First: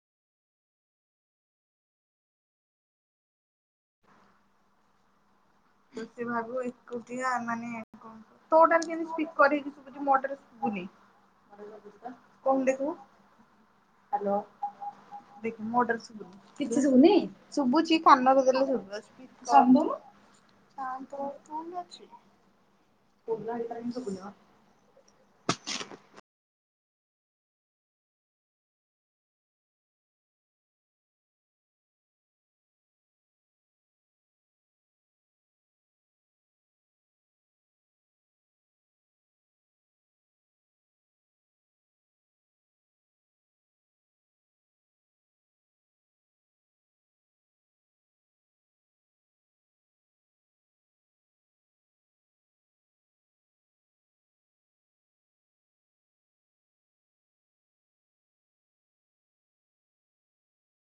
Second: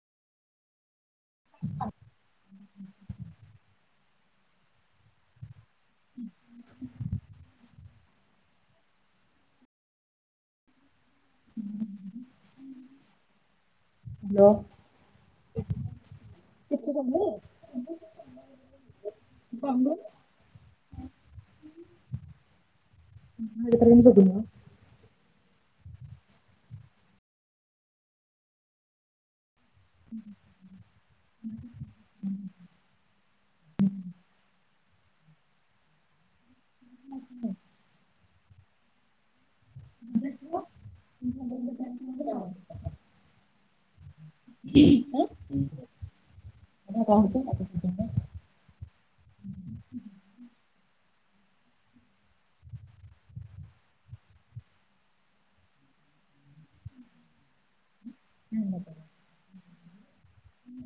ଜୋତି ଭାବିବ ଏକୁଟିଆ ମାନେ ତୋ ଟାରେ କେମିତି ସ୍ପିକର ହେଇକି ଶୁବୁଚି ମୋଟାରେ ଶୁବୁନି। କହୁନୁ ଦେଖିବୁ। ହାଲୋ। ଦେଖ ମୋଟାରେ ସୁବୁ କିଛି କେତେ ଶୁବୁନି? ସମୟ? ଶୁବୁଚି କାନରେ ଦେଲେ ଶୁବିବ ସମୟ [unintelligible] ତା ତ କମ୍ ଅଛି କେଜାଣି କାଇଁ ଶୁବୁନି [unintelligible] ହୁଁ ହୁଁ। ଉହୁଁ। [inaudible] କି ଆଁ [unintelligible] ଉନ୍ନତର